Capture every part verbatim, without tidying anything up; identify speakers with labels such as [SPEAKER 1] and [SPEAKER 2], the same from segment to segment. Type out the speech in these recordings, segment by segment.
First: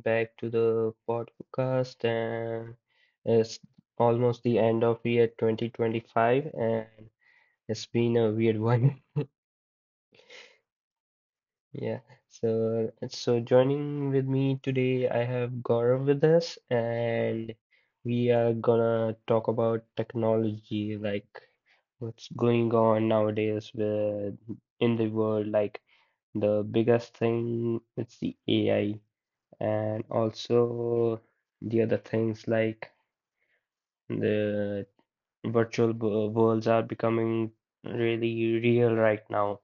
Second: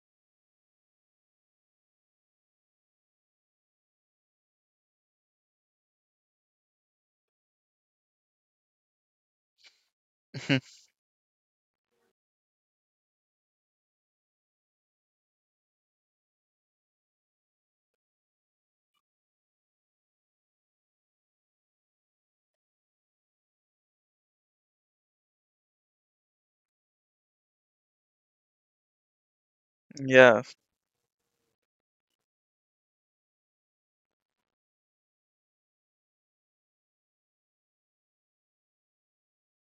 [SPEAKER 1] back to the podcast, and it's almost the end of year twenty twenty-five, and it's been a weird one.
[SPEAKER 2] Mhm.
[SPEAKER 1] Yeah, so so joining with me today I have Gaurav with us, and we are gonna talk about technology, like what's going on nowadays with in the world, like the biggest thing it's the A I, and
[SPEAKER 2] Yeah,
[SPEAKER 1] also the other things like the virtual wo- worlds are becoming really real right now.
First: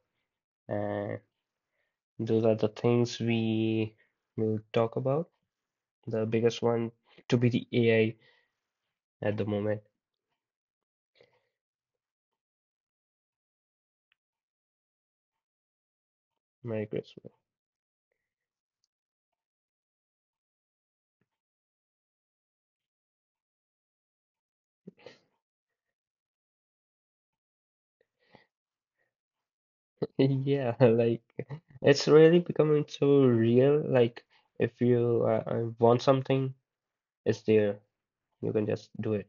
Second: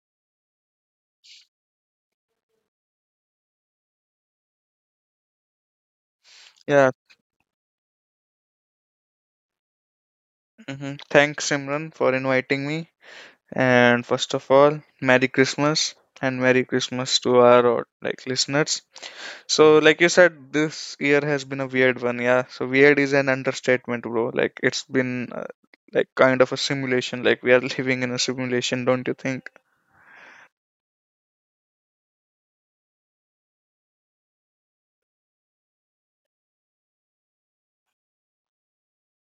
[SPEAKER 1] And those are the things we will talk about. The biggest one
[SPEAKER 2] yeah.
[SPEAKER 1] to be the A I at the moment.
[SPEAKER 2] hmm Thanks, Simran, for inviting me. And first of all, Merry Christmas and Merry
[SPEAKER 1] Merry
[SPEAKER 2] Christmas
[SPEAKER 1] Christmas.
[SPEAKER 2] to our uh, like listeners. So, like you said, this year has been a weird one. Yeah. So weird is an understatement, bro. Like it's been uh, like kind of a simulation. Like we are living in a simulation, don't you think?
[SPEAKER 1] Yeah, like it's really becoming so real. Like if you uh, uh, want something, it's there. You can just do it.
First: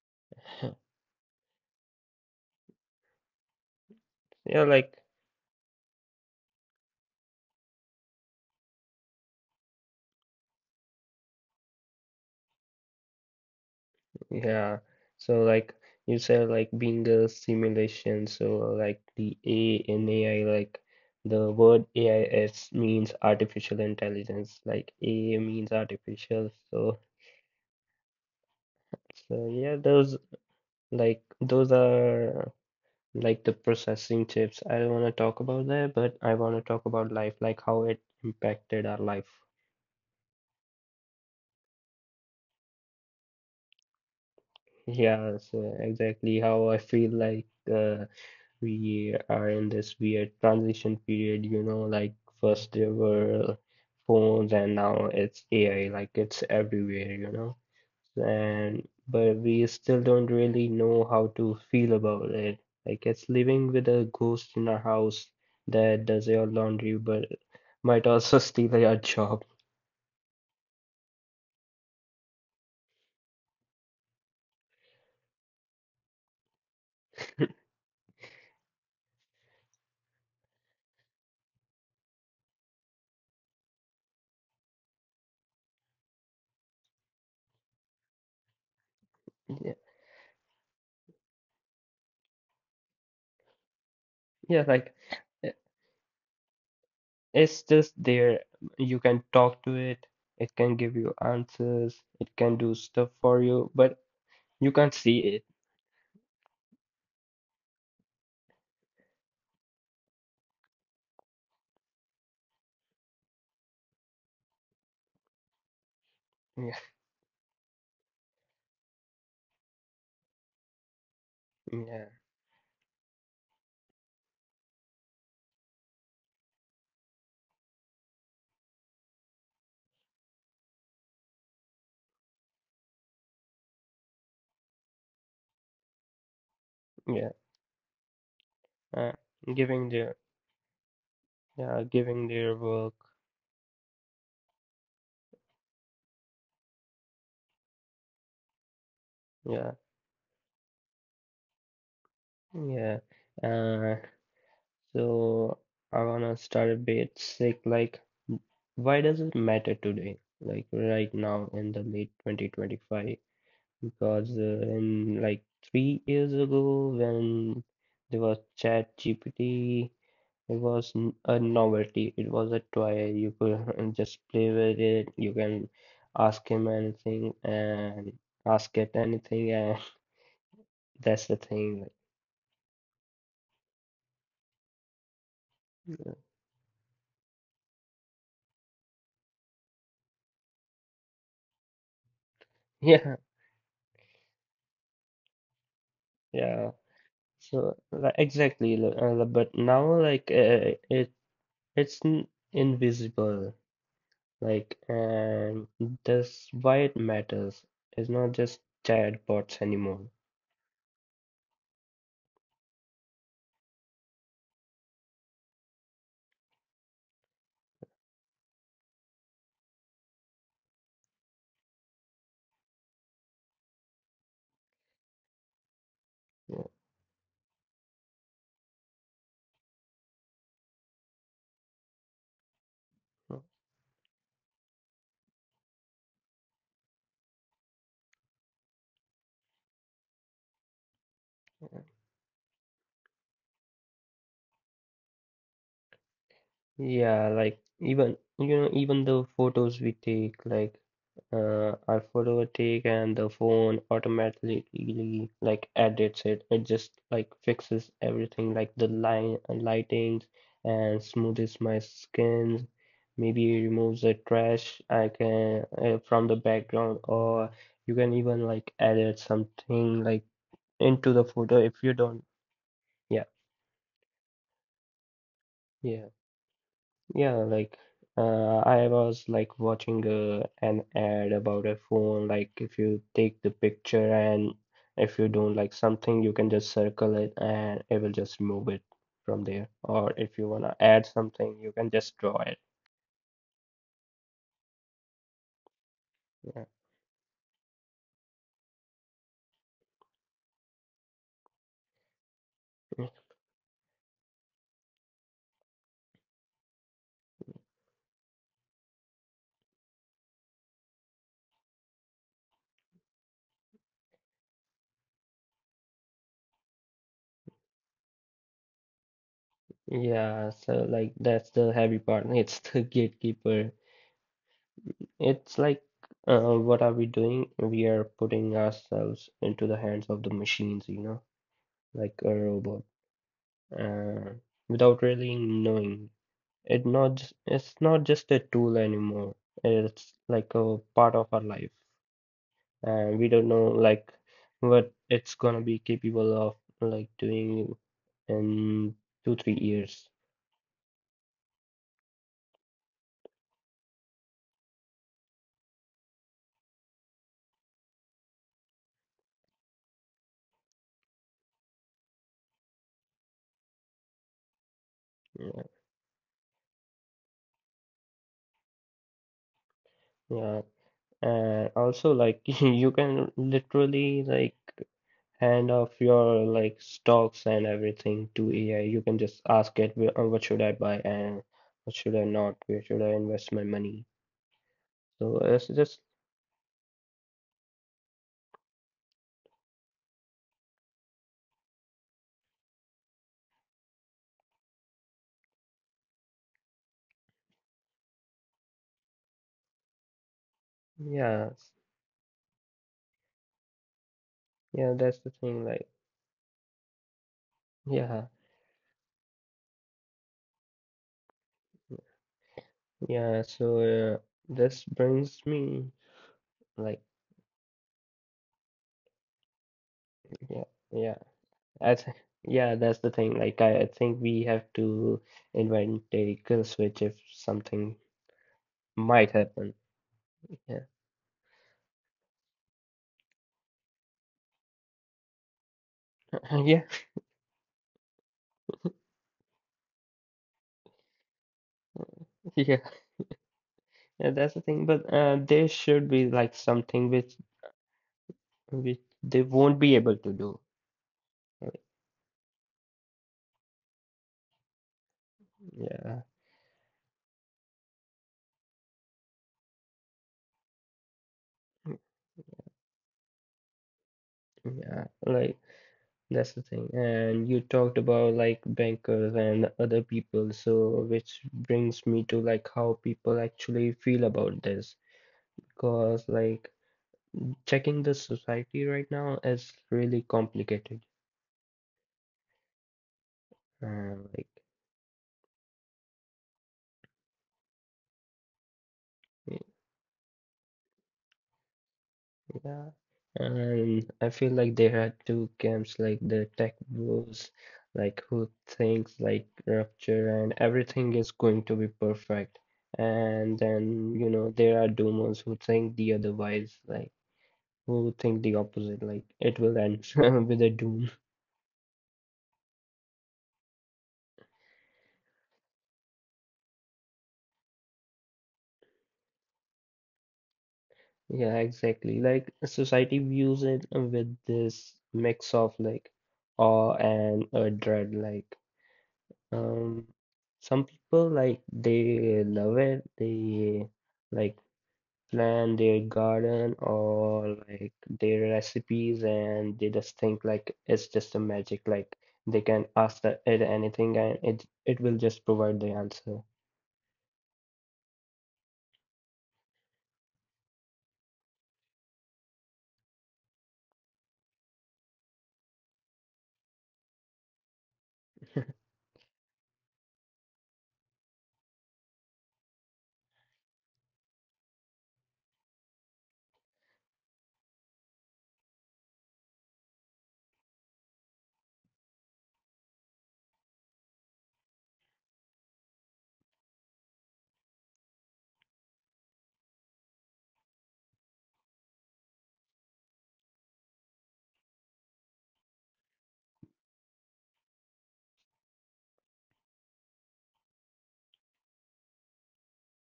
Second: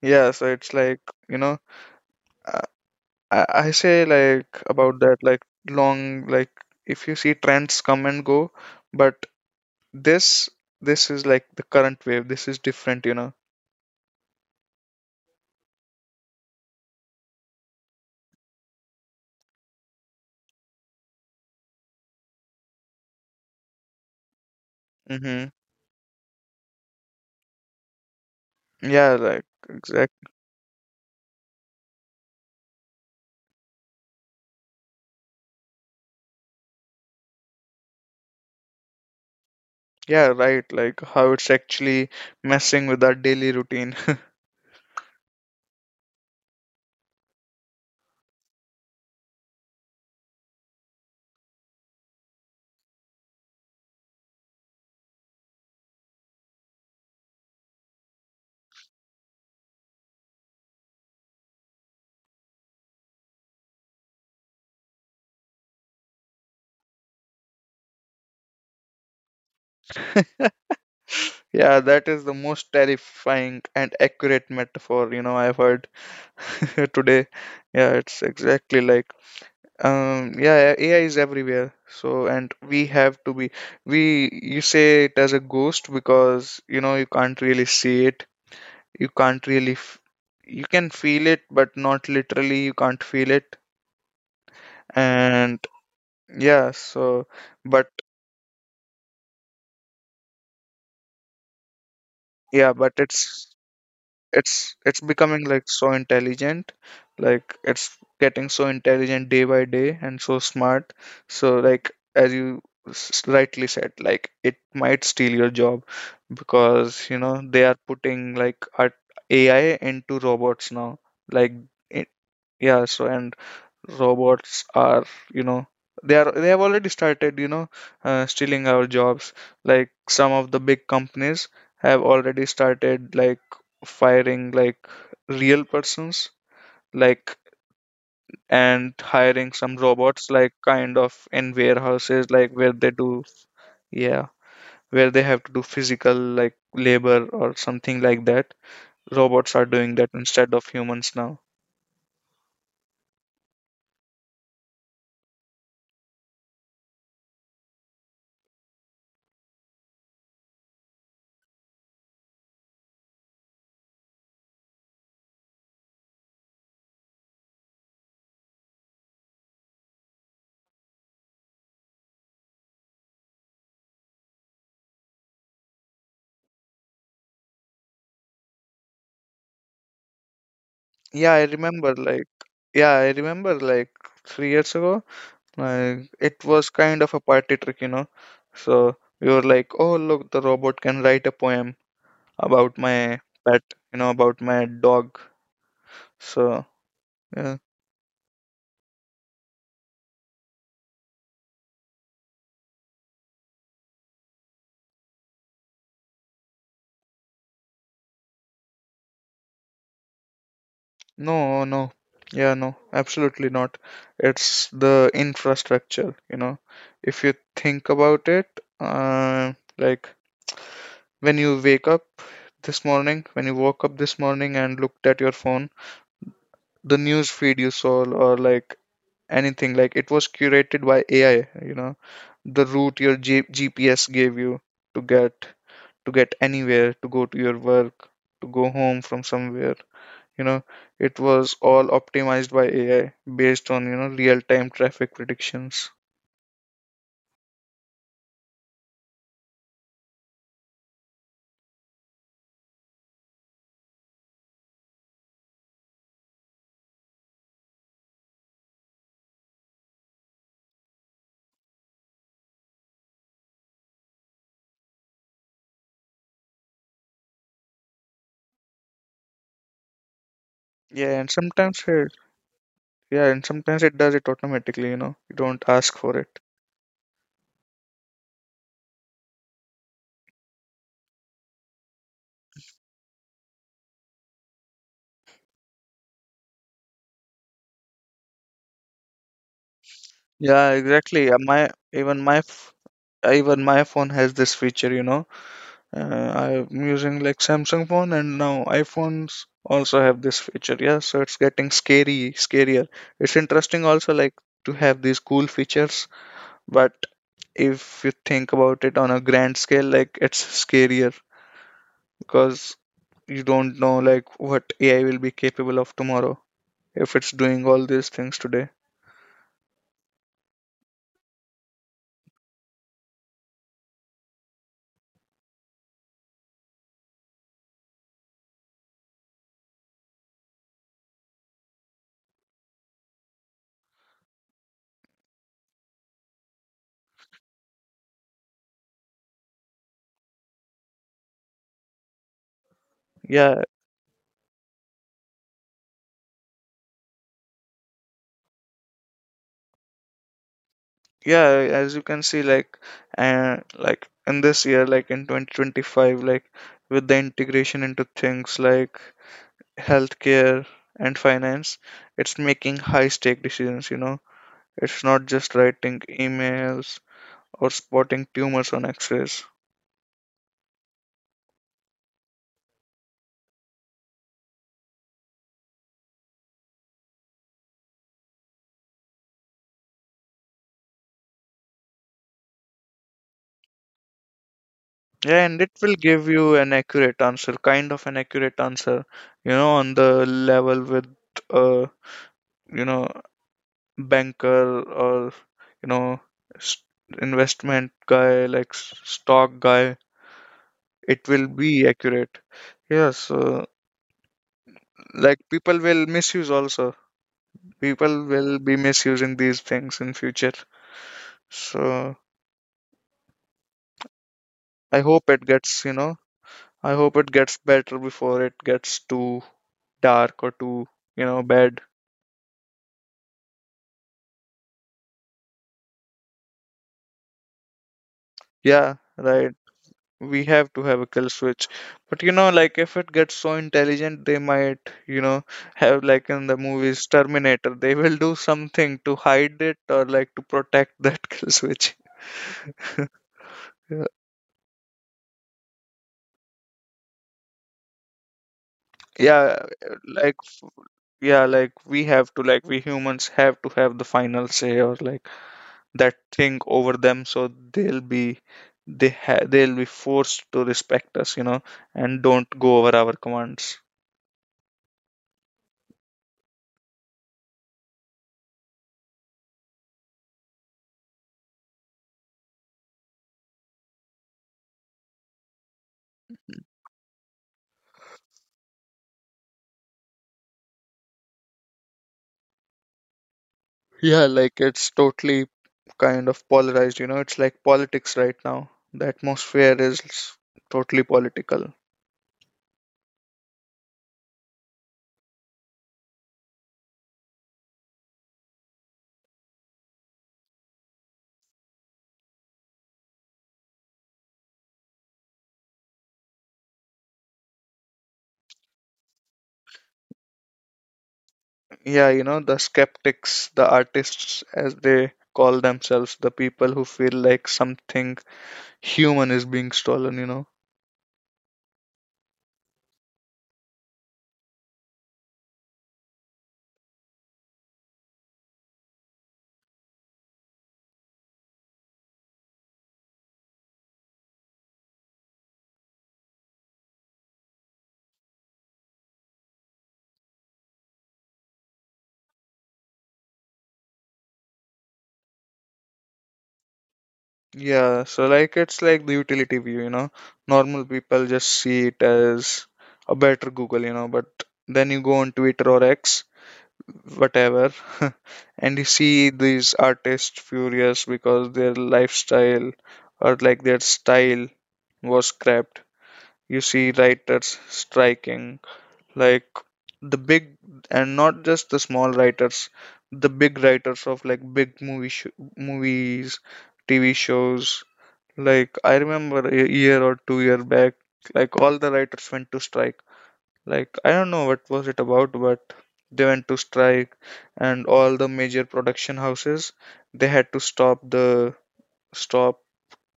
[SPEAKER 2] Yeah. So it's like you know, I, I I say like
[SPEAKER 1] Yeah, like.
[SPEAKER 2] about that like long like if you see trends come and go, but This this is like the current wave. This is different, you know.
[SPEAKER 1] Yeah. So like you said, like being a simulation, so like the A in A I, like the word A I S means artificial intelligence, like A
[SPEAKER 2] Mm-hmm.
[SPEAKER 1] means artificial. So
[SPEAKER 2] Yeah,
[SPEAKER 1] so
[SPEAKER 2] like
[SPEAKER 1] yeah,
[SPEAKER 2] exact.
[SPEAKER 1] those like those are like the processing chips. I don't want to talk about that, but I want to talk about life, like how it impacted our life.
[SPEAKER 2] Yeah, right. Like how it's actually messing with our daily routine.
[SPEAKER 1] Yeah, so exactly how I feel like uh we are in this weird transition period, you know, like first there were phones and now it's A I, like it's everywhere, you know. And but we still don't really know how to feel about it. Like it's living with a ghost in our house that does your laundry but might also steal your job.
[SPEAKER 2] Yeah, that is the most terrifying and accurate metaphor, you know, I've heard today. Yeah, it's exactly like um yeah, A I is everywhere. So, and we have to be, we you say it as a ghost because you know you can't really see it, you can't
[SPEAKER 1] Yeah,
[SPEAKER 2] really f- you can feel it but not literally, you can't feel it.
[SPEAKER 1] yeah, like i-
[SPEAKER 2] And yeah, so,
[SPEAKER 1] it's just
[SPEAKER 2] but
[SPEAKER 1] there. You can talk to it, it can give you answers, it can do
[SPEAKER 2] yeah, but
[SPEAKER 1] stuff for
[SPEAKER 2] it's
[SPEAKER 1] you, but you
[SPEAKER 2] it's
[SPEAKER 1] can't
[SPEAKER 2] it's
[SPEAKER 1] see it.
[SPEAKER 2] becoming like so intelligent, like it's getting so intelligent day by day and so smart, so like as you s- rightly said, like it might steal your job,
[SPEAKER 1] Yeah,
[SPEAKER 2] because you know they are putting like art A I into robots now, like
[SPEAKER 1] yeah,
[SPEAKER 2] it, yeah, so and robots are, you know, they are they have already started, you know, uh, stealing our jobs. Like some of the big companies have already started, like, firing like real persons,
[SPEAKER 1] yeah.
[SPEAKER 2] like, and
[SPEAKER 1] Uh,
[SPEAKER 2] hiring some
[SPEAKER 1] Giving their
[SPEAKER 2] robots, like kind of in
[SPEAKER 1] yeah, giving
[SPEAKER 2] warehouses,
[SPEAKER 1] their
[SPEAKER 2] like where
[SPEAKER 1] work.
[SPEAKER 2] they do, yeah, where they have to do physical like labor or something like that. Robots are
[SPEAKER 1] Yeah,
[SPEAKER 2] doing that instead of humans now.
[SPEAKER 1] yeah. Uh, so I wanna start a bit sick. Like, why does it matter today? Like right now in the late twenty twenty-five? Because uh, in like three years ago when there was Chat G P T, it was n- a novelty. It was a toy. You could just play with it. You can ask him anything and ask it anything, and that's the
[SPEAKER 2] yeah i
[SPEAKER 1] thing.
[SPEAKER 2] remember like yeah i remember like three years ago, like it was kind of a party trick, you know. So we were like, "Oh, look, the robot can write a poem about my
[SPEAKER 1] Yeah,
[SPEAKER 2] pet, you know, about my dog." So
[SPEAKER 1] yeah.
[SPEAKER 2] yeah,
[SPEAKER 1] So like, exactly, li- uh, but now like uh, it it's n- invisible. Like, and that's why it matters. It's not just chatbots anymore.
[SPEAKER 2] no, no, yeah, no, absolutely not. It's the infrastructure, you know. If you think about it, uh, like when you wake up this morning, when you woke up this morning and looked at your phone,
[SPEAKER 1] Yeah.
[SPEAKER 2] the news feed you saw, or like anything, like, it was curated by A I, you know. The route your G GPS gave you to get to get anywhere, to go to your work, to go home from somewhere, you know, it was all optimized by A I based on, you know, real-time traffic predictions.
[SPEAKER 1] Yeah, like even you know even the photos we take, like uh, our photo take and the phone automatically like edits it. It just like fixes everything, like the line uh, lightings and smoothes my skin. Maybe it removes the trash I can uh, from the background, or you can even like edit something like into
[SPEAKER 2] Yeah,
[SPEAKER 1] the
[SPEAKER 2] and
[SPEAKER 1] photo if
[SPEAKER 2] sometimes
[SPEAKER 1] you
[SPEAKER 2] it,
[SPEAKER 1] don't. Yeah,
[SPEAKER 2] yeah, and sometimes it does it automatically, you know. You don't ask
[SPEAKER 1] yeah.
[SPEAKER 2] for it.
[SPEAKER 1] Yeah, like uh, I was like watching uh, an ad about a phone. Like if you take the picture and if you don't like something, you can just circle it and it will just remove it from there. Or if you
[SPEAKER 2] Yeah,
[SPEAKER 1] wanna add
[SPEAKER 2] exactly. Uh,
[SPEAKER 1] something, you
[SPEAKER 2] My
[SPEAKER 1] can just
[SPEAKER 2] even
[SPEAKER 1] draw
[SPEAKER 2] my
[SPEAKER 1] it.
[SPEAKER 2] f- even my phone has this feature, you know. Uh,
[SPEAKER 1] Yeah.
[SPEAKER 2] I'm using like Samsung phone, and now iPhones also have this feature. Yeah, so it's getting scary, scarier.
[SPEAKER 1] Mm.
[SPEAKER 2] It's interesting also, like, to have these cool features, but if you think about it on a grand scale, like, it's scarier because you don't know like what A I will be capable of tomorrow if it's doing all these things today.
[SPEAKER 1] Yeah, so like that's the heavy part. It's the gatekeeper. It's like uh, what are we doing? We are putting ourselves into the hands of the machines, you know, like a robot, uh, without really knowing. It not just, it's not just a tool anymore. It's like a part of our life, and we don't know
[SPEAKER 2] Yeah,
[SPEAKER 1] like what it's gonna be capable of like doing in two three years.
[SPEAKER 2] yeah, as you can see, like, uh, like in this year, like in twenty twenty-five, like with the integration into things like healthcare and finance, it's making high stake decisions, you know. It's not just
[SPEAKER 1] Yeah,
[SPEAKER 2] writing emails or spotting tumors on x-rays.
[SPEAKER 1] yeah. And also like you can literally like hand off your like stocks and everything to A I. You can just ask it, "Wh- uh, what should I buy and what should I not? Where should I invest my money?" So
[SPEAKER 2] Yeah, and
[SPEAKER 1] it's
[SPEAKER 2] it will
[SPEAKER 1] just
[SPEAKER 2] give you an accurate answer, kind of an accurate answer, you know, on the level with a, you know, banker, or, you know, s- investment guy, like s- stock guy. It
[SPEAKER 1] yeah,
[SPEAKER 2] will be accurate, yeah. So,
[SPEAKER 1] yeah, that's the
[SPEAKER 2] like,
[SPEAKER 1] thing.
[SPEAKER 2] people
[SPEAKER 1] Like
[SPEAKER 2] will misuse also,
[SPEAKER 1] yeah,
[SPEAKER 2] people will be misusing these things in future. So
[SPEAKER 1] yeah. So uh, this
[SPEAKER 2] I hope
[SPEAKER 1] brings
[SPEAKER 2] it
[SPEAKER 1] me
[SPEAKER 2] gets, you know, I
[SPEAKER 1] like
[SPEAKER 2] hope it gets better before it gets too dark or
[SPEAKER 1] yeah,
[SPEAKER 2] too,
[SPEAKER 1] yeah.
[SPEAKER 2] you know, bad.
[SPEAKER 1] I th Yeah, that's the thing. Like I, I think we have to invent a kill switch if something
[SPEAKER 2] Yeah,
[SPEAKER 1] might
[SPEAKER 2] right.
[SPEAKER 1] happen.
[SPEAKER 2] We have
[SPEAKER 1] Yeah,
[SPEAKER 2] to have a kill switch. But you know, like, if it gets so intelligent, they might, you know, have, like in the
[SPEAKER 1] yeah,
[SPEAKER 2] movies Terminator, they will do something to hide it or like to protect that kill switch.
[SPEAKER 1] yeah. Yeah, that's the thing. But uh, there should be like something which which they
[SPEAKER 2] Yeah,
[SPEAKER 1] won't be able to
[SPEAKER 2] like
[SPEAKER 1] do.
[SPEAKER 2] yeah like
[SPEAKER 1] Like.
[SPEAKER 2] we have to like we humans have to have the final say, or like, that
[SPEAKER 1] Yeah,
[SPEAKER 2] thing over them, so they'll be they ha- they'll be forced to respect us, you know, and don't go over our commands.
[SPEAKER 1] yeah. Like. That's the thing. And you talked about like bankers and other people, so which brings me to like how people actually feel about this. Because like checking the society right now is really complicated. Uh,
[SPEAKER 2] Yeah,
[SPEAKER 1] like
[SPEAKER 2] like, it's totally kind of polarized, you know. It's like politics right now. The
[SPEAKER 1] y-
[SPEAKER 2] atmosphere is totally political.
[SPEAKER 1] yeah. And I feel like there are two camps like the tech bros, like who thinks like rupture and everything is going to be perfect. And then, you know, there are doomers who think the otherwise, like who think the opposite, like it will end with a doom.
[SPEAKER 2] Yeah, you know, the skeptics, the artists, as they call themselves, the people who feel like something human is being stolen, you know.
[SPEAKER 1] Yeah, exactly. Like society views it with this mix of like awe and a dread. Like um, some people like they love it. They like plan their garden or like their recipes, and they just think like it's just a magic. Like they can ask the, it anything, and it it will just provide the answer.
[SPEAKER 2] Yeah, so, like, it's like the utility view, you know. Normal people just see it as a better Google, you know, but then you go on Twitter or X, whatever, and you see these artists furious because their lifestyle, or, like, their style was scrapped. You see writers striking, like, the big and not just the small writers, the big writers of, like, big movie sh movies, T V shows. Like, I remember a year or two year back, like, all the writers went to strike. Like, I don't know what was it about, but they went to strike, and all the major production houses, they had to stop the stop,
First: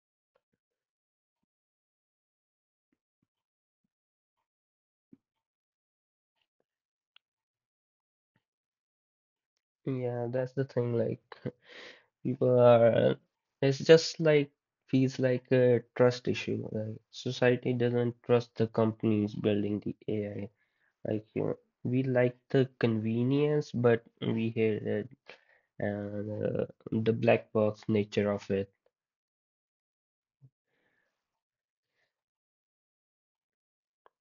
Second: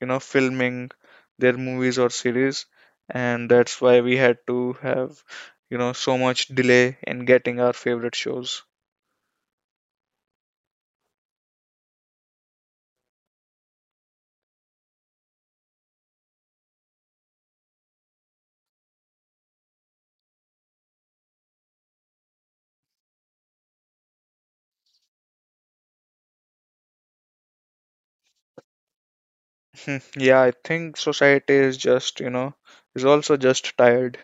[SPEAKER 2] you know, filming their movies or series, and that's why we had to have, you know, so much delay in getting our favorite shows.
[SPEAKER 1] Yeah, that's the thing. Like. People are, it's just like, feels like a trust issue. Like society doesn't trust the companies building the A I. Like, you know, we like the convenience, but we hate it. And uh, the black box nature of it.
[SPEAKER 2] Hmm. Yeah, I think society is just, you know, is also just tired.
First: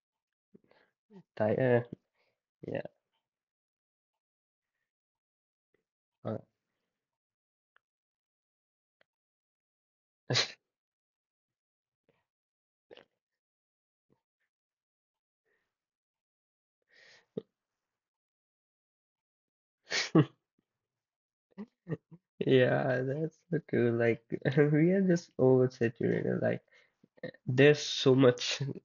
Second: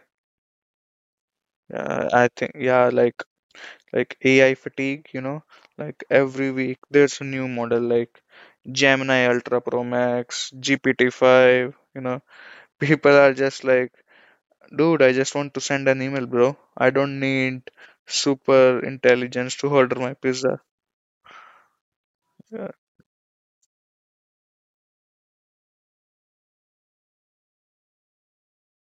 [SPEAKER 1] Ti- uh,
[SPEAKER 2] Uh, I think, yeah,
[SPEAKER 1] yeah.
[SPEAKER 2] like, like A I fatigue, you know, like
[SPEAKER 1] uh,
[SPEAKER 2] every week there's a new model like Gemini Ultra Pro Max, G P T five, you know. People are just like, dude, I just want to send an email, bro. I don't need super intelligence to order my pizza. Yeah,
[SPEAKER 1] Yeah, that's so true. Like we are just oversaturated. Like there's so much.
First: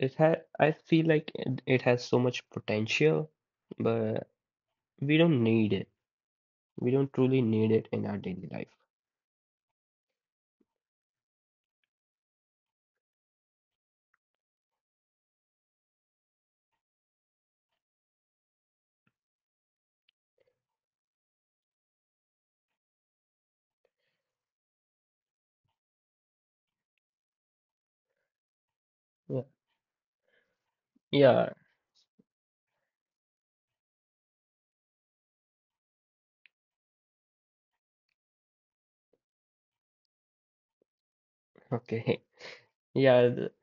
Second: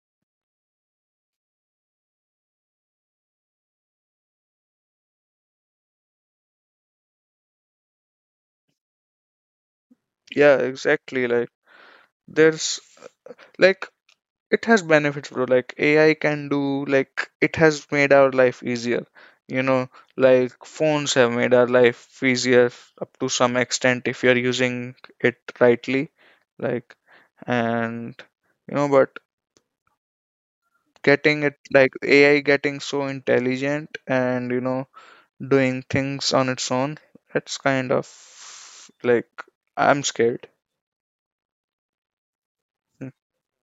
[SPEAKER 1] It had. I feel like it, it has so much potential, but we don't need it. We don't truly need it in our daily life.
[SPEAKER 2] yeah, exactly. Like, there's, like, it has benefits, bro. Like AI can do, like, it has made our life easier, you know, like phones have made our life easier up to some extent if you're using it rightly, like, and you know, but
[SPEAKER 1] Yeah.
[SPEAKER 2] getting
[SPEAKER 1] Yeah.
[SPEAKER 2] it like AI getting so intelligent and, you know, doing things on its own, it's kind of, like, I'm scared.
[SPEAKER 1] Okay. Yeah. th-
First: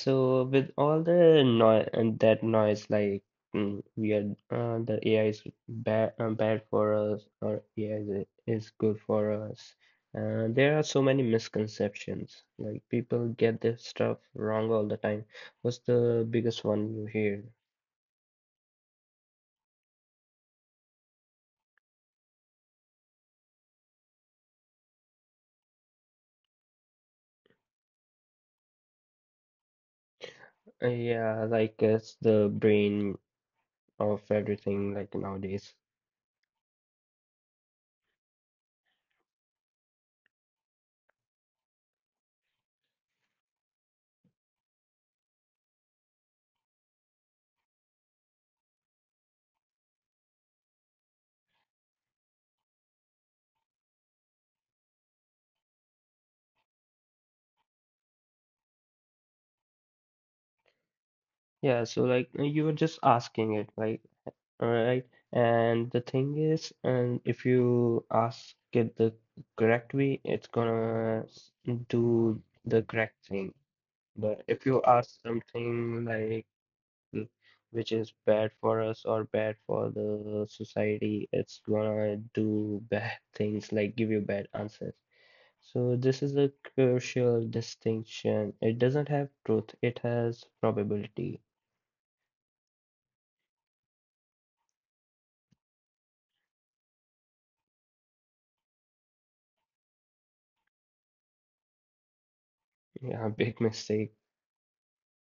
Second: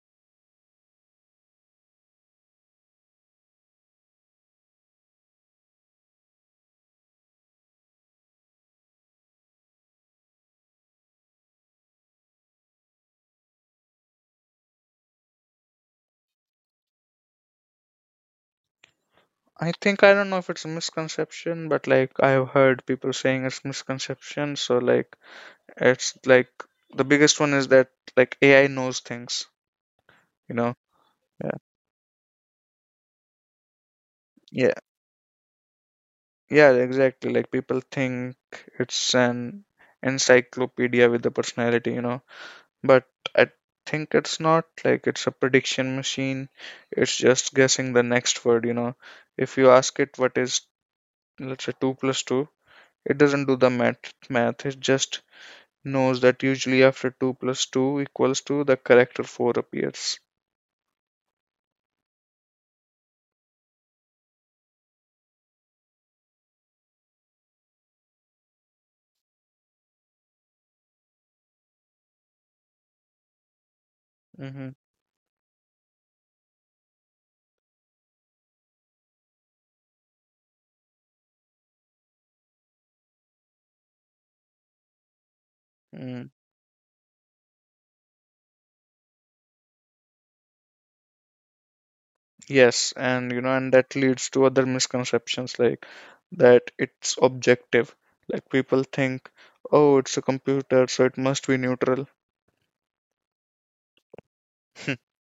[SPEAKER 1] So with all the noise and that noise, like mm, we are uh, the A I is bad uh, bad for us, or A I is, is good for us. Uh, there are so many misconceptions. Like people get this stuff wrong all the time. What's the biggest one you hear?
[SPEAKER 2] I think, I don't know if it's a misconception, but, like, I've heard people saying it's misconception. So, like, it's like the biggest one is that, like, A I knows things, you know?
[SPEAKER 1] Uh, yeah,
[SPEAKER 2] Yeah.
[SPEAKER 1] like it's the brain of
[SPEAKER 2] Yeah.
[SPEAKER 1] everything, like nowadays.
[SPEAKER 2] Yeah, exactly. Like, people think it's an encyclopedia with a personality, you know. But I think it's not, like, it's a prediction machine. It's just guessing the next word, you know. If you ask it what is, let's say, two plus two, it doesn't do the math math. It just knows that usually after two plus two equals two, the character four appears.
[SPEAKER 1] Yeah, so like uh, you were just asking it, right? All right. And the thing is, and if you ask it the correct way, it's gonna s- do the correct thing. But if
[SPEAKER 2] Hmm.
[SPEAKER 1] you ask something like mm, which is bad for us or bad for the society, it's gonna do bad things, like give you bad answers. So this
[SPEAKER 2] Mm.
[SPEAKER 1] is a crucial distinction. It doesn't have truth, it has probability.
[SPEAKER 2] Yes, and you know, and that leads to other misconceptions, like that it's objective. Like, people think, oh, it's a computer, so it must be neutral.
[SPEAKER 1] Yeah, big mistake.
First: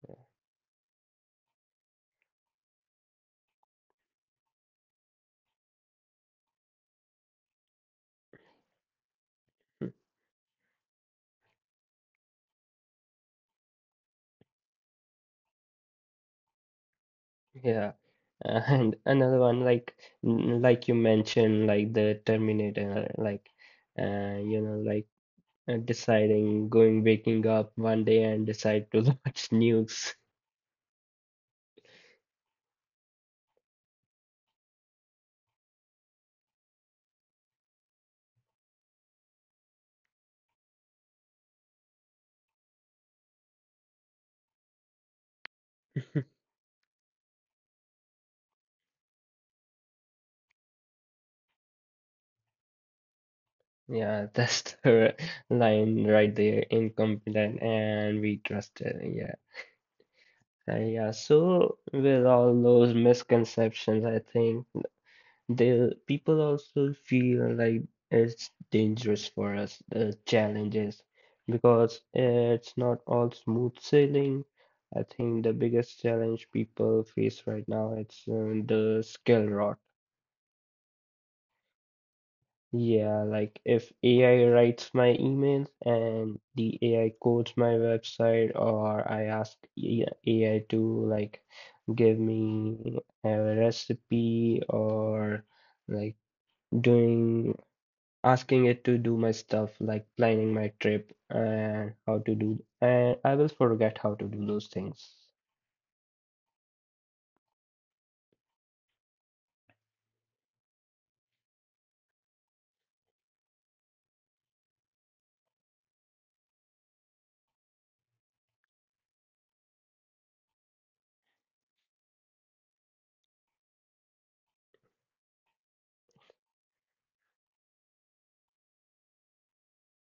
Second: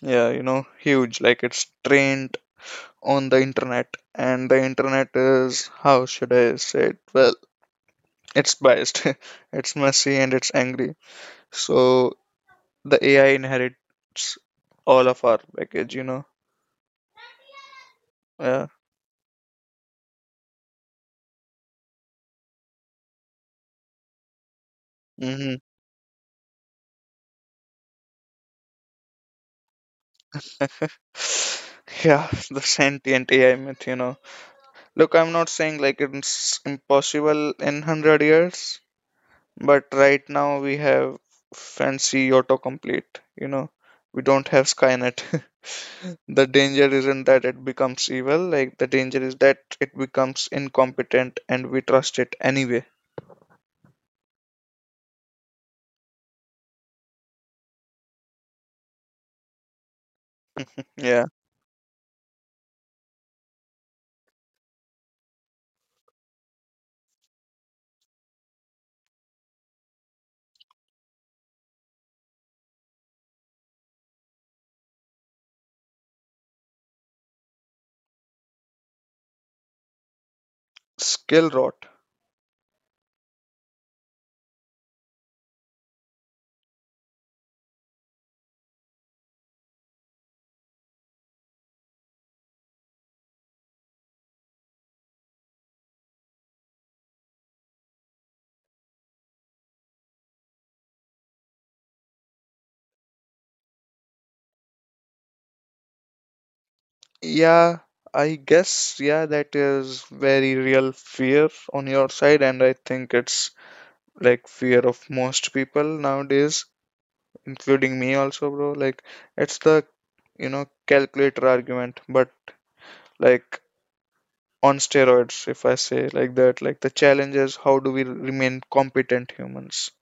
[SPEAKER 2] Yeah, you know, huge. Like, it's trained on the internet, and the internet is, how should I say it? Well, it's biased, it's messy, and it's angry. So the A I inherits all of our baggage, you know.
[SPEAKER 1] Yeah. Uh,
[SPEAKER 2] Yeah.
[SPEAKER 1] and another one like n- like you mentioned like the Terminator like uh you know like
[SPEAKER 2] Hmm.
[SPEAKER 1] uh, deciding going waking up one day and decide to launch nukes.
[SPEAKER 2] Yeah, the sentient A I myth, you know. Look, I'm not saying, like, it's impossible in one hundred years, but right now we have fancy autocomplete, you know. We don't have Skynet. The danger isn't that it becomes evil, like, the danger is that it becomes incompetent and we trust it anyway.
[SPEAKER 1] Yeah, that's the line right there, incompetent and we trusted. Yeah. Uh, yeah,
[SPEAKER 2] Yeah.
[SPEAKER 1] so with all those misconceptions, I think the people also feel like it's dangerous for us, the challenges, because it's not all smooth sailing. I think the biggest challenge people face right now it's uh, the skill rot.
[SPEAKER 2] Skill rot.
[SPEAKER 1] Yeah, like if A I writes my emails and the A I codes my website, or I ask E, A- AI to like give me a recipe or like doing asking it to do my stuff like planning my trip and how to do, and I will forget how to do those things.
[SPEAKER 2] Yeah, I guess, yeah, that is very real fear on your side, and I think it's, like, fear of most people nowadays, including me also, bro. Like, it's the, you know, calculator argument, but, like, on steroids, if I say like that. Like, the challenge is, how do we remain competent humans,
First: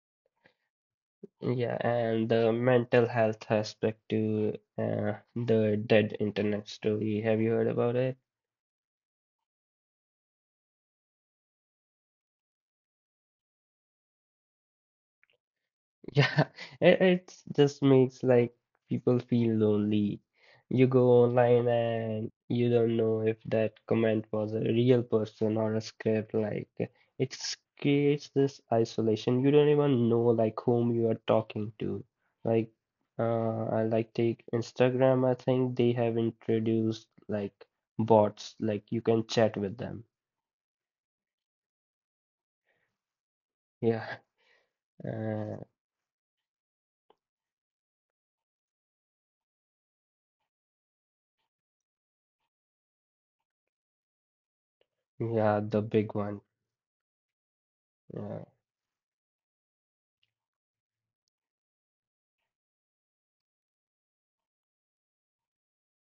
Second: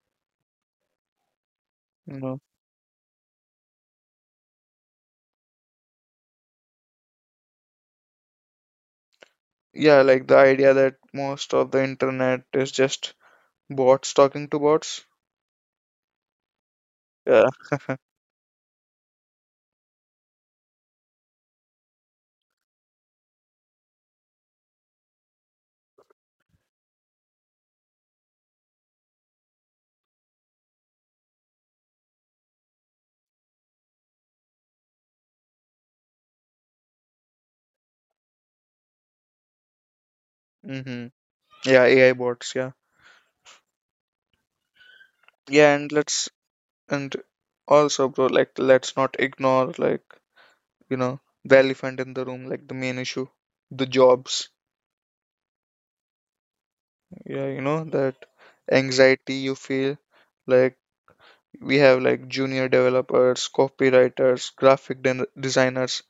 [SPEAKER 1] Yeah,
[SPEAKER 2] you
[SPEAKER 1] and
[SPEAKER 2] know?
[SPEAKER 1] the mental health aspect to uh, the dead internet story. Have you heard about it?
[SPEAKER 2] Yeah, like the idea that most of the internet is just bots talking to bots.
[SPEAKER 1] Yeah, it, it
[SPEAKER 2] Yeah.
[SPEAKER 1] just makes like people feel lonely. You go online and you don't know if that comment was a real person or a script. Like it creates this isolation. You don't even know like whom you are talking to. Like uh, I like take Instagram. I think they have introduced like bots. Like you can chat with them.
[SPEAKER 2] Mm-hmm. Yeah, A I bots, yeah.
[SPEAKER 1] Yeah, uh,
[SPEAKER 2] Yeah, and let's and also, bro, like, let's not ignore, like, you know, the elephant in the room, like the main issue, the jobs.
[SPEAKER 1] yeah, the big one.
[SPEAKER 2] Yeah, you know that
[SPEAKER 1] Yeah.
[SPEAKER 2] anxiety you feel, like, we have, like, junior developers, copywriters, graphic den- designers,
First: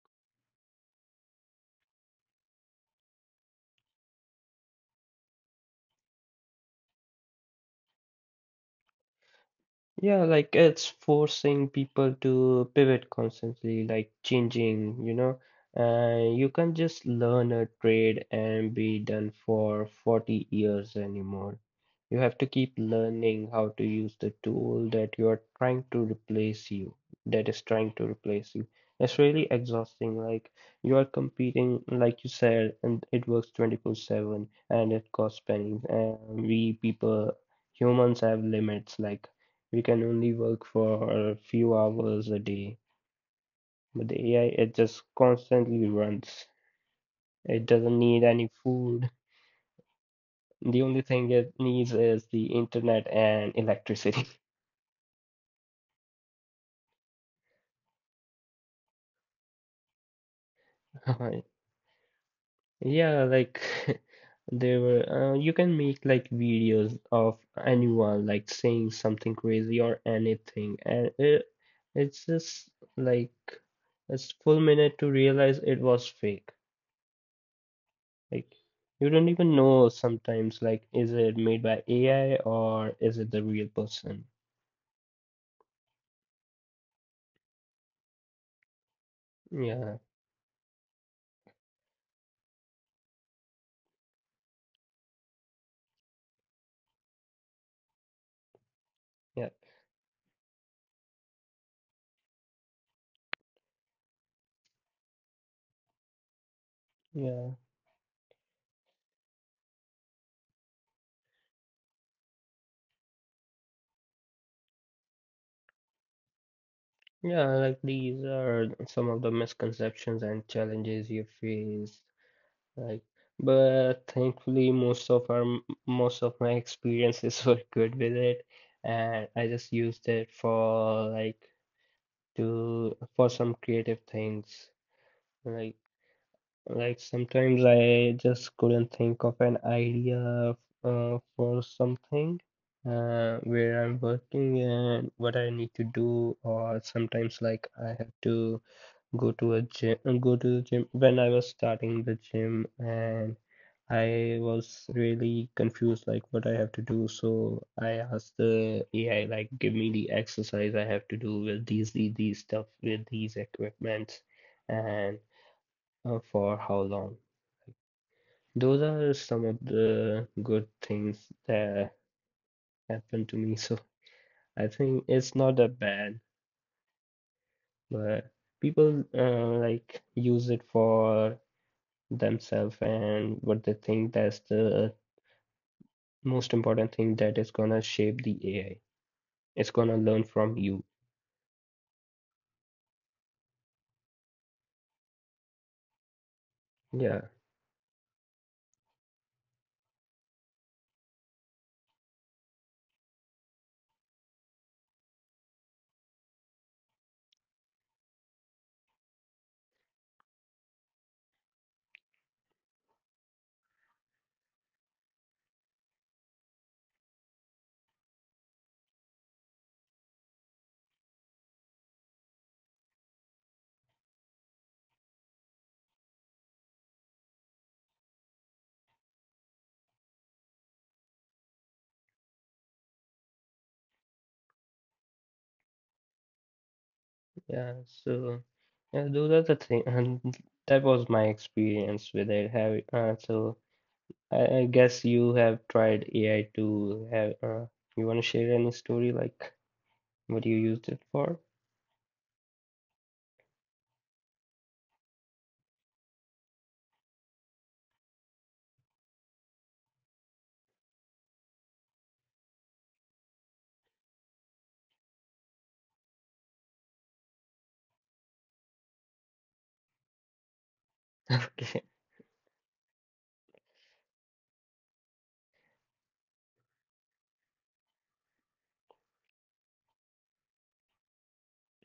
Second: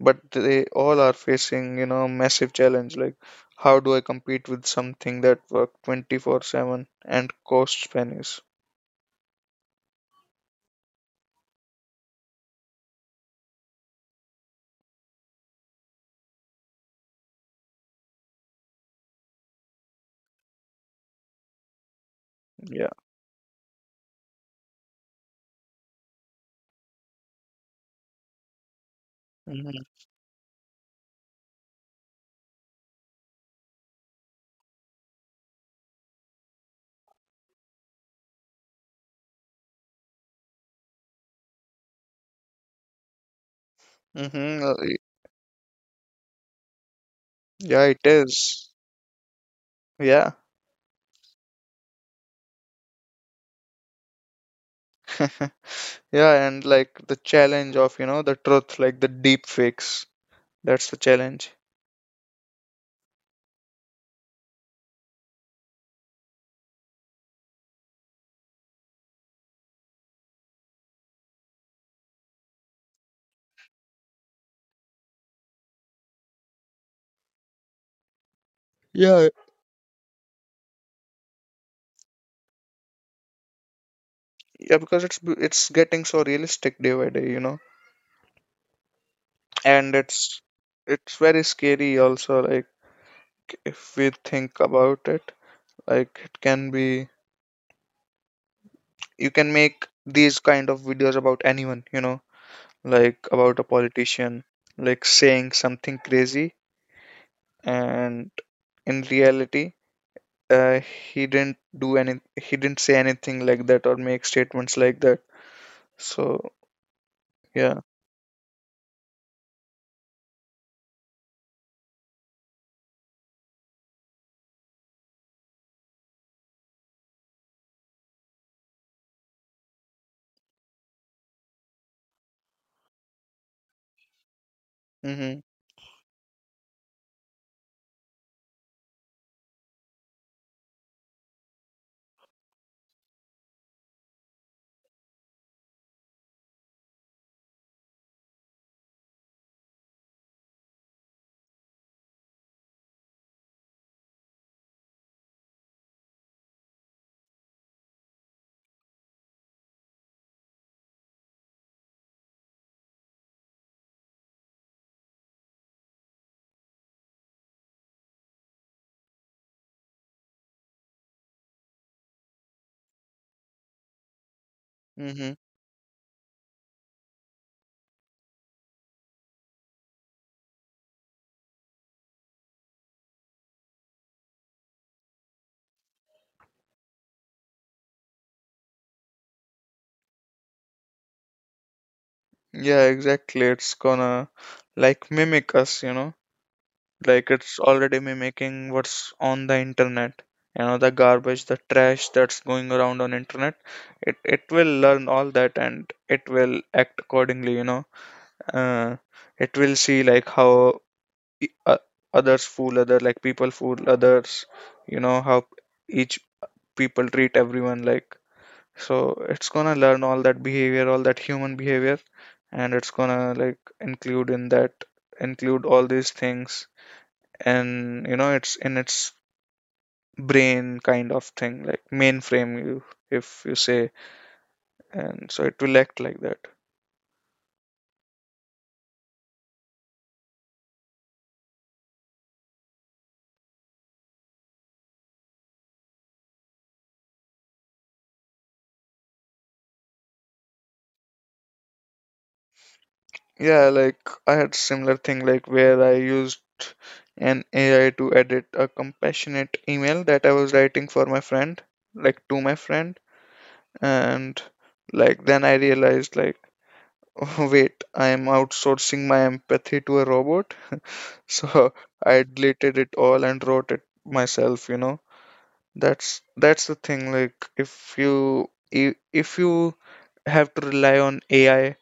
[SPEAKER 2] but they all are facing, you know, massive challenge, like, how do I compete with something that work twenty-four seven and costs pennies?
[SPEAKER 1] Yeah, like it's forcing people to pivot constantly, like changing, you know. And you can't just learn a trade and be done for forty years anymore. You have to keep
[SPEAKER 2] Yeah,
[SPEAKER 1] learning how to use the tool that you are trying to replace you, that is trying to replace you. It's really
[SPEAKER 2] mm-hmm.
[SPEAKER 1] exhausting. Like you are competing, like you said, and it works twenty-four seven and it costs pennies. And we people, humans have limits. Like we can only work for a few hours a day. But the A I,
[SPEAKER 2] Mm-hmm.
[SPEAKER 1] it
[SPEAKER 2] Uh,
[SPEAKER 1] just constantly runs. It
[SPEAKER 2] yeah,
[SPEAKER 1] doesn't
[SPEAKER 2] it
[SPEAKER 1] need any
[SPEAKER 2] is,
[SPEAKER 1] food.
[SPEAKER 2] yeah.
[SPEAKER 1] The only thing it needs is the internet and electricity.
[SPEAKER 2] Yeah, and like, the challenge of, you know, the truth, like, the deep fakes. That's the challenge.
[SPEAKER 1] Yeah, like there were uh, you can make like videos of anyone like saying something crazy or anything, and it it's just like it's full minute to realize it was fake. Like you don't
[SPEAKER 2] Yeah.
[SPEAKER 1] even know sometimes like is it made by A I or is it the real person?
[SPEAKER 2] Yeah, because it's b- it's getting so realistic day by day, you know.
[SPEAKER 1] Yeah,
[SPEAKER 2] And it's it's very scary also, like, if we think about it, like, it can be you
[SPEAKER 1] yeah,
[SPEAKER 2] can make these kind of videos about anyone, you know, like about a politician, like saying something crazy,
[SPEAKER 1] yeah.
[SPEAKER 2] and in reality, uh, he didn't do any he didn't say anything like that, or make statements like that, so
[SPEAKER 1] Yeah,
[SPEAKER 2] yeah.
[SPEAKER 1] like these are some of the misconceptions and challenges you face. Like, but thankfully most of our most of my experiences were good with it, and I just used it for like to for some creative things.
[SPEAKER 2] Mm-hmm,
[SPEAKER 1] Like Like sometimes I just couldn't think of an idea uh, for something uh, where I'm working and what I need to do, or sometimes like I have to go to a gym, go to the gym when I was starting the gym and I was really confused like what I have to do. So I asked the A I like give me the exercise I have to do with these these, these stuff with these equipments and uh, for how long. Those are some of the good things that happened to me. So I think
[SPEAKER 2] mm-hmm.
[SPEAKER 1] it's not that bad, but people uh, like use it for themselves and what they think that's the most important thing that is gonna shape the A I. It's gonna learn from you.
[SPEAKER 2] Yeah, exactly, it's gonna like mimic us, you know.
[SPEAKER 1] Yeah,
[SPEAKER 2] Like, it's already mimicking what's on the internet, you know, the garbage, the trash that's going around on internet. It it will learn all that and it will act accordingly, you know. uh, it will see like how e- o- others fool other, like people fool others, you know, how each people treat everyone like. So it's gonna learn all that behavior, all that human behavior, and it's gonna like include in that, include all these things, and you know, it's in its brain kind of thing, like mainframe you, if you say, and so it will act like that.
[SPEAKER 1] yeah. So yeah, those are the thing, and that was my experience with it. Have uh, so I, I guess you have tried A I to have, uh, you want to share any story like what you used it for?
[SPEAKER 2] Yeah, like I had similar thing like where I used an A I to edit a compassionate email that I was writing for my friend, like to my friend, and like then I realized like, oh, wait, I am outsourcing my empathy to a robot. So
[SPEAKER 1] Okay.
[SPEAKER 2] I deleted it all and wrote it myself, you know. That's that's the thing, like if you i- if you have to rely on AI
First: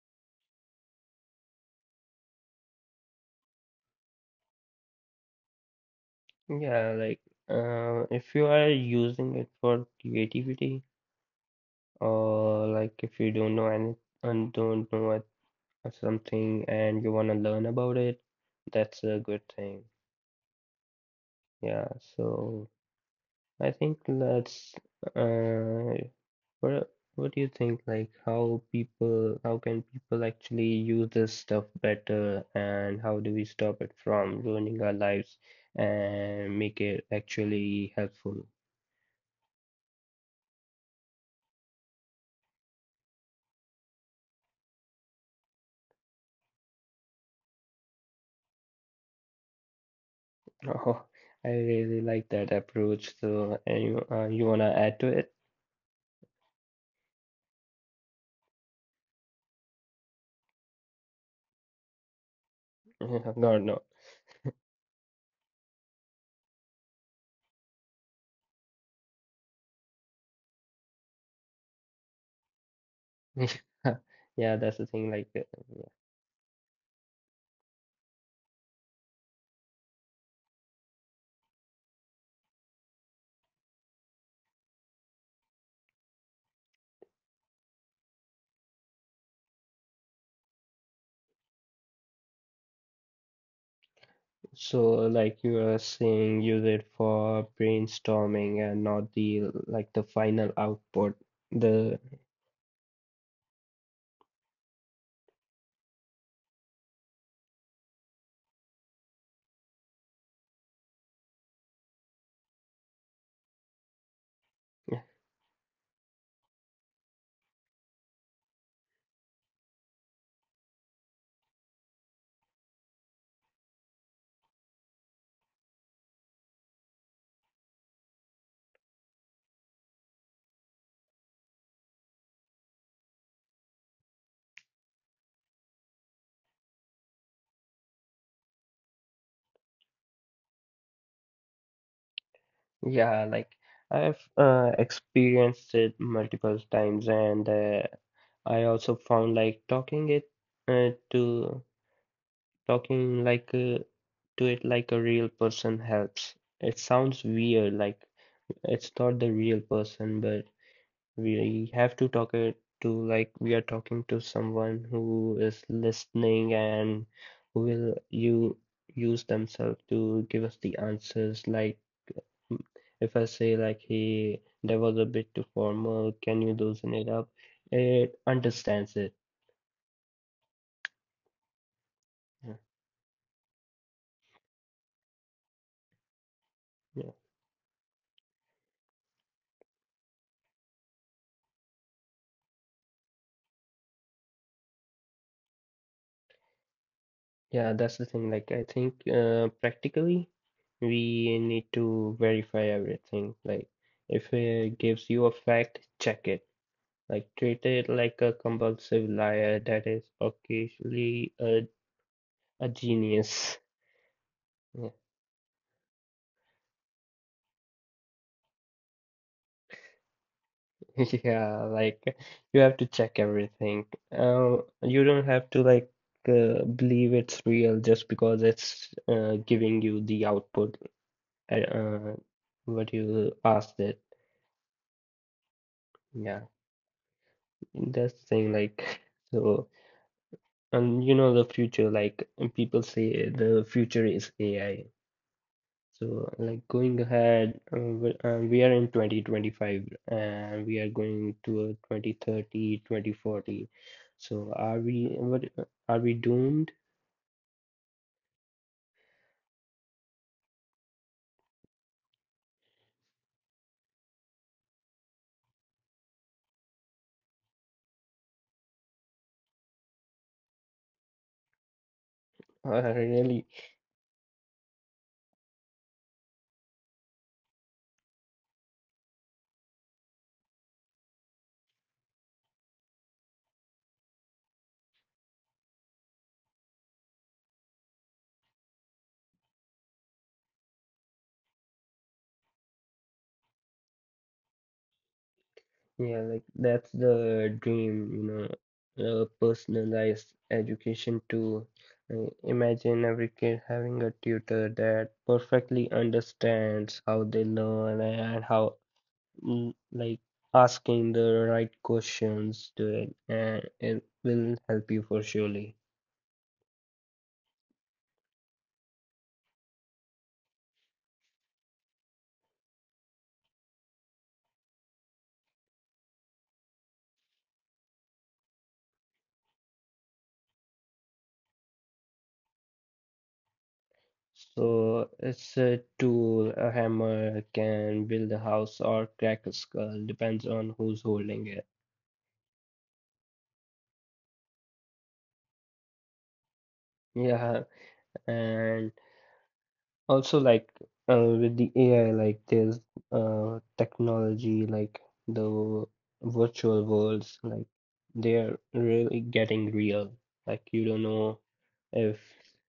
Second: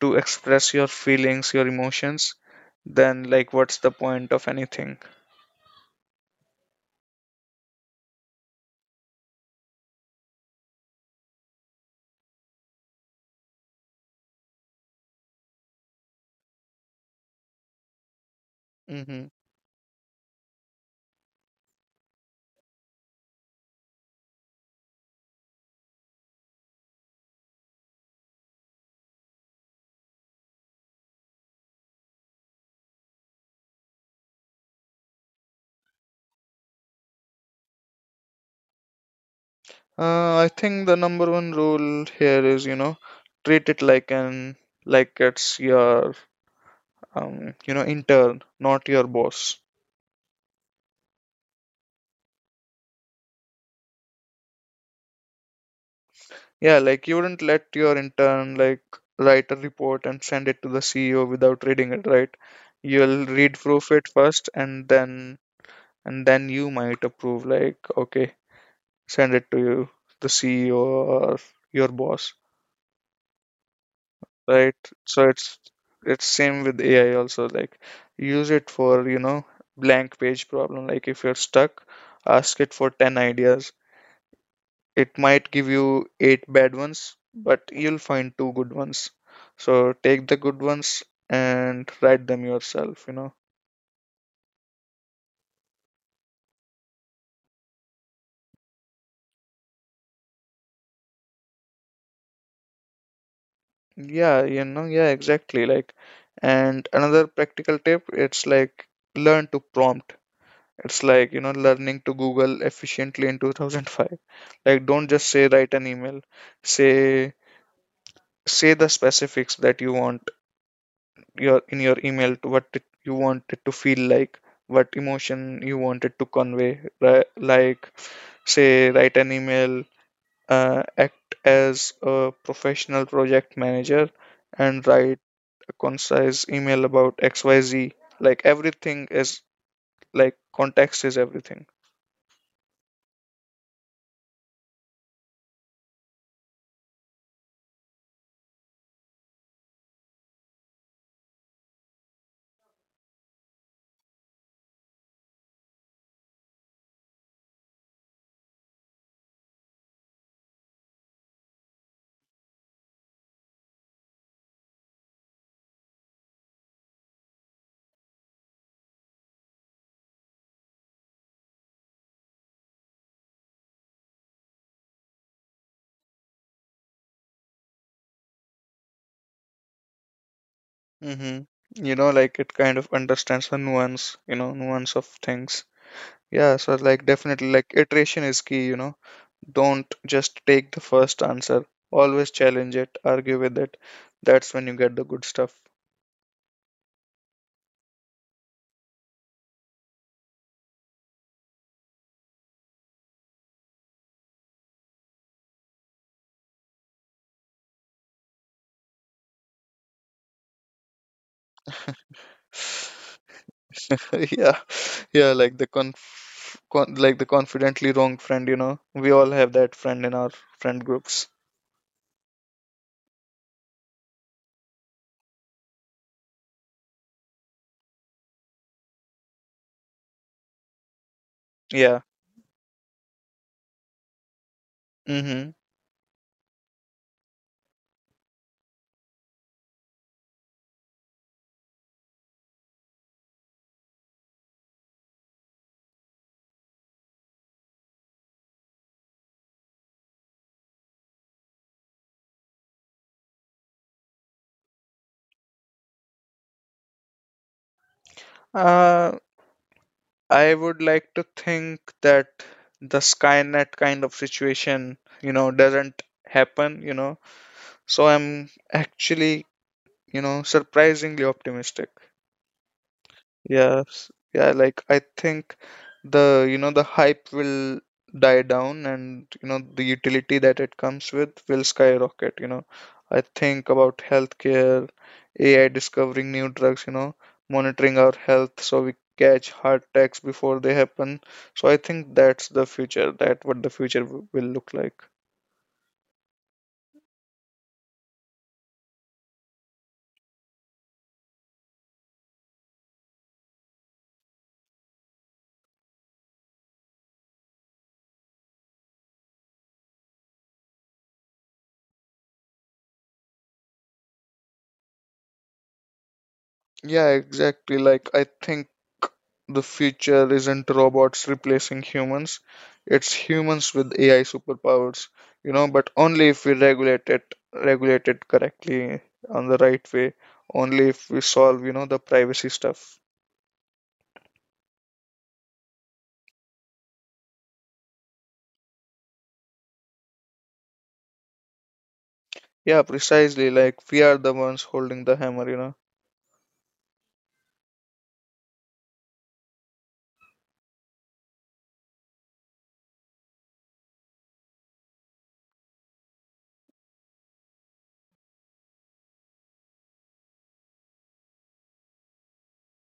[SPEAKER 2] to express your feelings, your emotions, then like what's the point of anything?
[SPEAKER 1] Yeah, like uh, if you are using it for creativity or like if you don't know any and don't know what- uh, something and you want to learn about it, that's a
[SPEAKER 2] Hmm.
[SPEAKER 1] good thing. Yeah, so. I think let's. Uh, what What do you think? Like, how people, how can people actually use this stuff better, and how do we stop it from ruining our lives and make it actually helpful?
[SPEAKER 2] uh, I think the number one rule here is, you know, treat it like an, like it's your, um, you know, intern, not your boss.
[SPEAKER 1] Oh, I really like that approach. So, any uh, you wanna add to it?
[SPEAKER 2] Yeah, like you wouldn't let your intern like write a report and send it to the C E O without reading it, right? You'll read
[SPEAKER 1] No, no.
[SPEAKER 2] proof it first, and then and then you might approve like, okay, send it to you, the C E O or your boss,
[SPEAKER 1] Yeah,
[SPEAKER 2] right?
[SPEAKER 1] that's the thing.
[SPEAKER 2] So
[SPEAKER 1] Like.
[SPEAKER 2] it's it's same with A I also, like use it for, you know, blank page problem. Like if you're stuck, ask it for ten ideas. It might give you eight bad ones, but you'll find two good ones. So take the good ones and write them yourself, you know.
[SPEAKER 1] So, like you are saying, use it for brainstorming and not the like the final output. The
[SPEAKER 2] Yeah, you know, yeah, exactly. Like, and another practical tip, it's like learn to prompt. It's like, you know, learning to Google efficiently in two thousand five. Like, don't just say write an email. Say say the specifics that you want your in your email to what it, you want it to feel like, what emotion you want it to convey, ri- like say write an email, uh, act as a professional project manager and write a concise email about xyz. Like everything is, like context is everything.
[SPEAKER 1] yeah, like I've uh, experienced it multiple times, and uh, I also found like talking it uh, to talking like uh, to it like a real person helps. It sounds weird, like it's not the real person, but we have to talk it to like we are talking to someone who is listening and who will you use themselves to give us the answers. Like mm, if I say like hey, that was a bit too formal, can you loosen it up? It understands it.
[SPEAKER 2] Hmm. You know, like it
[SPEAKER 1] Yeah.
[SPEAKER 2] kind of understands the nuance, you know, nuance of things. Yeah, so like
[SPEAKER 1] Yeah,
[SPEAKER 2] definitely like iteration is key, you know. Don't just take the first answer. Always challenge it, argue with it. That's when you get the good stuff.
[SPEAKER 1] yeah, that's the thing. Like I think uh, practically we need to verify everything. Like if it gives you a fact, check it. Like treated like a compulsive liar that is occasionally a, a genius.
[SPEAKER 2] Yeah, yeah, like the conf con like the confidently wrong friend, you know. We all have that friend in our friend groups.
[SPEAKER 1] Yeah, like you have to check everything. Um, you don't have to like uh, believe it's real just because it's uh, giving you the output uh,
[SPEAKER 2] Yeah.
[SPEAKER 1] uh, what you asked it.
[SPEAKER 2] Mm-hmm.
[SPEAKER 1] Yeah, that's the thing like so and you know the future like people say the future is A I. So, like going ahead, uh, we uh, we are in twenty twenty-five and we are going to twenty thirty, twenty forty. So, are we what are we doomed?
[SPEAKER 2] Uh, I would like to think that the Skynet kind of situation, you know, doesn't happen, you know. So I'm actually, you know, surprisingly optimistic.
[SPEAKER 1] Uh, really?
[SPEAKER 2] Yes, yeah, like I think the, you know, the hype will die down, and you know the utility that it comes with will skyrocket, you know. I think about healthcare, A I discovering new drugs, you know, monitoring our health so we catch heart attacks before they happen. So I think that's the future, that what the future w- will look like.
[SPEAKER 1] Yeah, like that's the dream, you know, uh, personalized education to uh, imagine every kid having a tutor that perfectly understands how they learn and how mm, like asking the right questions to it and it will help you for surely.
[SPEAKER 2] Yeah, exactly. Like, I think the future isn't robots replacing humans, it's humans with A I superpowers, you know, but only if we regulate it, regulate it correctly on the right way, only if we solve, you know, the privacy stuff.
[SPEAKER 1] So it's a tool, a hammer can build a house or crack a skull, depends on who's holding it.
[SPEAKER 2] Yeah, precisely. Like, we are the ones holding the hammer, you know.
[SPEAKER 1] Yeah, and also, like uh, with the A I, like there's uh, technology, like the virtual worlds, like they're really getting real. Like you don't know if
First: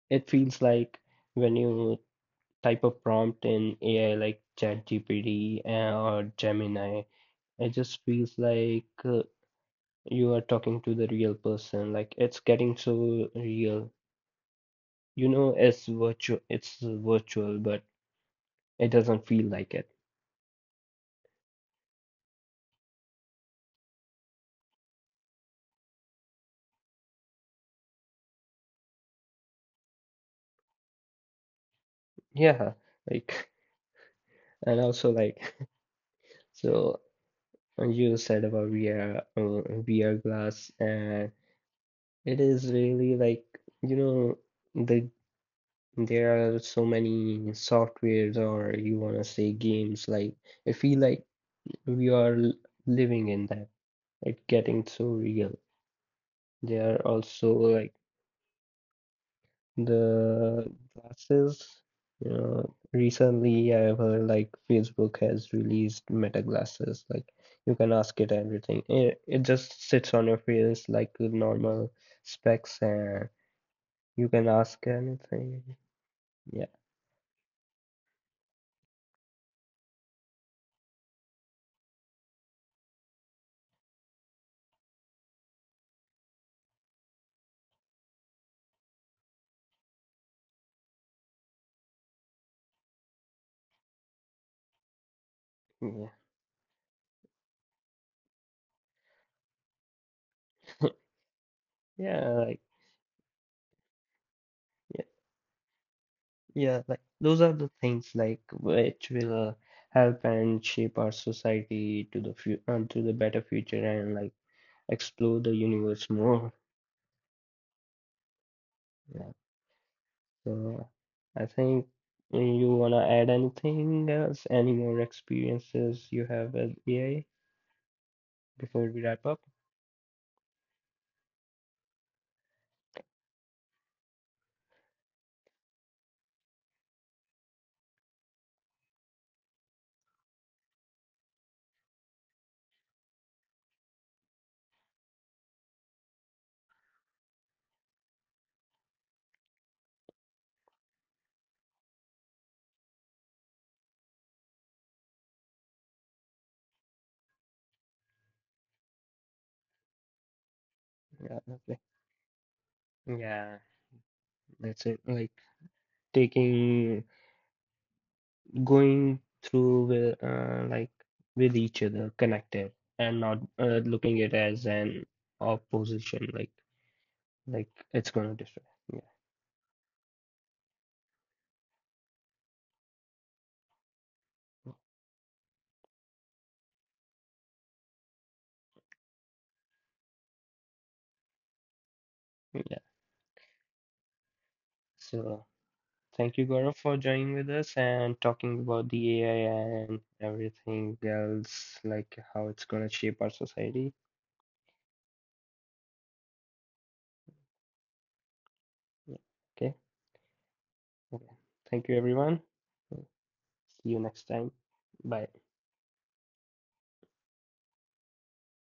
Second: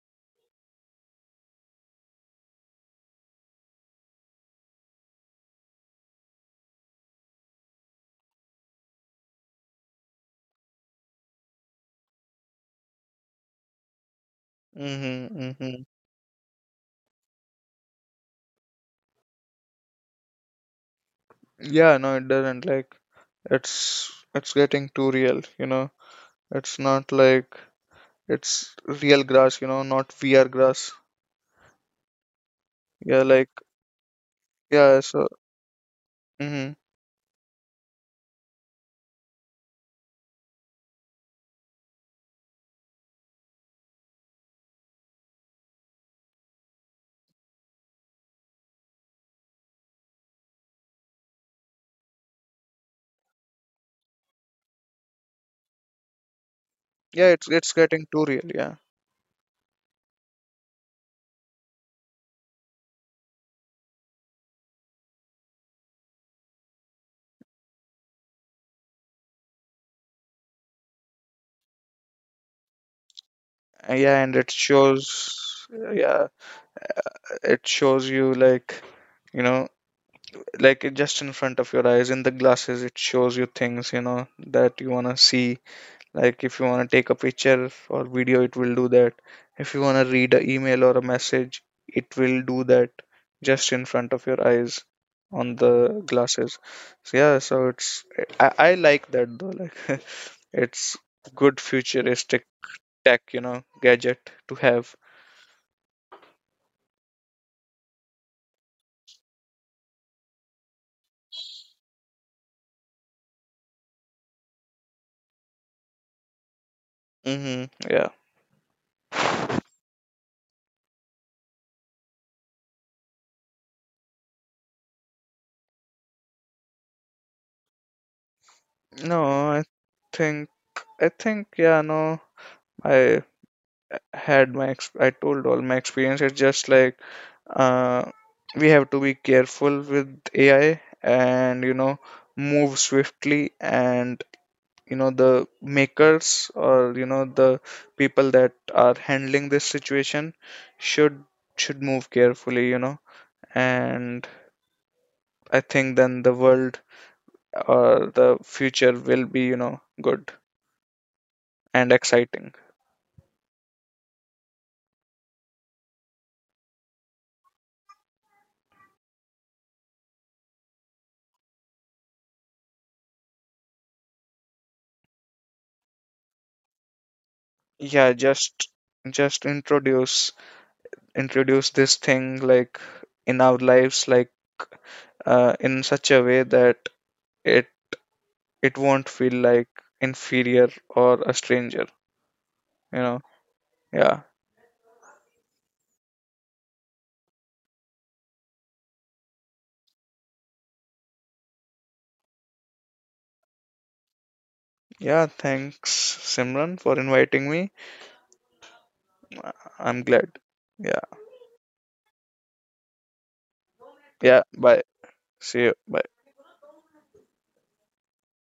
[SPEAKER 1] it feels like when you type a prompt in A I like ChatGPT uh, or Gemini, it just feels like uh, you are talking to the real person. Like it's getting so real. You
[SPEAKER 2] Mm-hmm,
[SPEAKER 1] know,
[SPEAKER 2] mm-hmm.
[SPEAKER 1] it's virtual, it's virtual, but it doesn't feel like it.
[SPEAKER 2] Yeah, no, it doesn't. Like, it's it's getting too real, you know. It's not like it's real grass, you know, not V R grass.
[SPEAKER 1] Yeah,
[SPEAKER 2] Yeah, like
[SPEAKER 1] like and
[SPEAKER 2] yeah,
[SPEAKER 1] also
[SPEAKER 2] so
[SPEAKER 1] like
[SPEAKER 2] hmm
[SPEAKER 1] so uh, you said about V R uh, V R glass and it is really like you know the there are so many softwares or you want to say games like I feel like we are l- living in that it getting so real. There are
[SPEAKER 2] yeah, it's
[SPEAKER 1] also
[SPEAKER 2] it's
[SPEAKER 1] like
[SPEAKER 2] getting too real, yeah.
[SPEAKER 1] the glasses, you know, recently I've heard like Facebook has released Meta glasses. Like you can ask it everything. It, it just sits on your face like the normal specs, and
[SPEAKER 2] Uh, yeah,
[SPEAKER 1] you
[SPEAKER 2] and
[SPEAKER 1] can
[SPEAKER 2] it
[SPEAKER 1] ask anything.
[SPEAKER 2] shows, yeah,
[SPEAKER 1] Yeah,
[SPEAKER 2] it shows you like, you know, like it just in front of your eyes in the glasses, it shows you things, you know, that you wanna see, like if you want to take a picture or video it will do that, if you want to read an email or a message it will do that, just in front of your eyes, on the
[SPEAKER 1] yeah,
[SPEAKER 2] glasses. So yeah, so it's i, I like that though, like it's good
[SPEAKER 1] yeah.
[SPEAKER 2] futuristic
[SPEAKER 1] Like
[SPEAKER 2] tech, you know, gadget to have.
[SPEAKER 1] yeah, yeah. Like those are the things like which will uh, help and shape our society to the fu- uh, to the better future and like explore the universe more.
[SPEAKER 2] Mm-hmm,
[SPEAKER 1] Yeah.
[SPEAKER 2] yeah.
[SPEAKER 1] So I think you wanna add anything else, any more experiences you have with A I before we
[SPEAKER 2] No,
[SPEAKER 1] wrap up?
[SPEAKER 2] I think i think yeah, no, I had my ex- I told all my experience, it's just like, uh, we have to be careful with A I, and you know move swiftly, and you know the makers, or you know the people that are handling this situation should should move carefully, you know. And I think then the world or the future will be, you know, good
[SPEAKER 1] Yeah, okay.
[SPEAKER 2] and exciting.
[SPEAKER 1] Yeah, that's it. Like taking, going through with, uh, like with each other, connected, and not uh, looking it as an opposition, like like it's
[SPEAKER 2] Yeah,
[SPEAKER 1] gonna differ.
[SPEAKER 2] just just introduce introduce this thing like in our lives, like uh, in such a way that it it won't feel like inferior or a stranger,
[SPEAKER 1] Yeah, yeah.
[SPEAKER 2] you know. Yeah.
[SPEAKER 1] So. Thank you, Gaurav, for joining with us and talking about the A I and everything else, like how it's going to shape our society.
[SPEAKER 2] Yeah, thanks Simran for inviting me.
[SPEAKER 1] Yeah. Okay.
[SPEAKER 2] I'm glad. Yeah.
[SPEAKER 1] Okay. Thank you, everyone. See you next
[SPEAKER 2] Yeah,
[SPEAKER 1] time.
[SPEAKER 2] bye.
[SPEAKER 1] Bye.
[SPEAKER 2] See you, bye.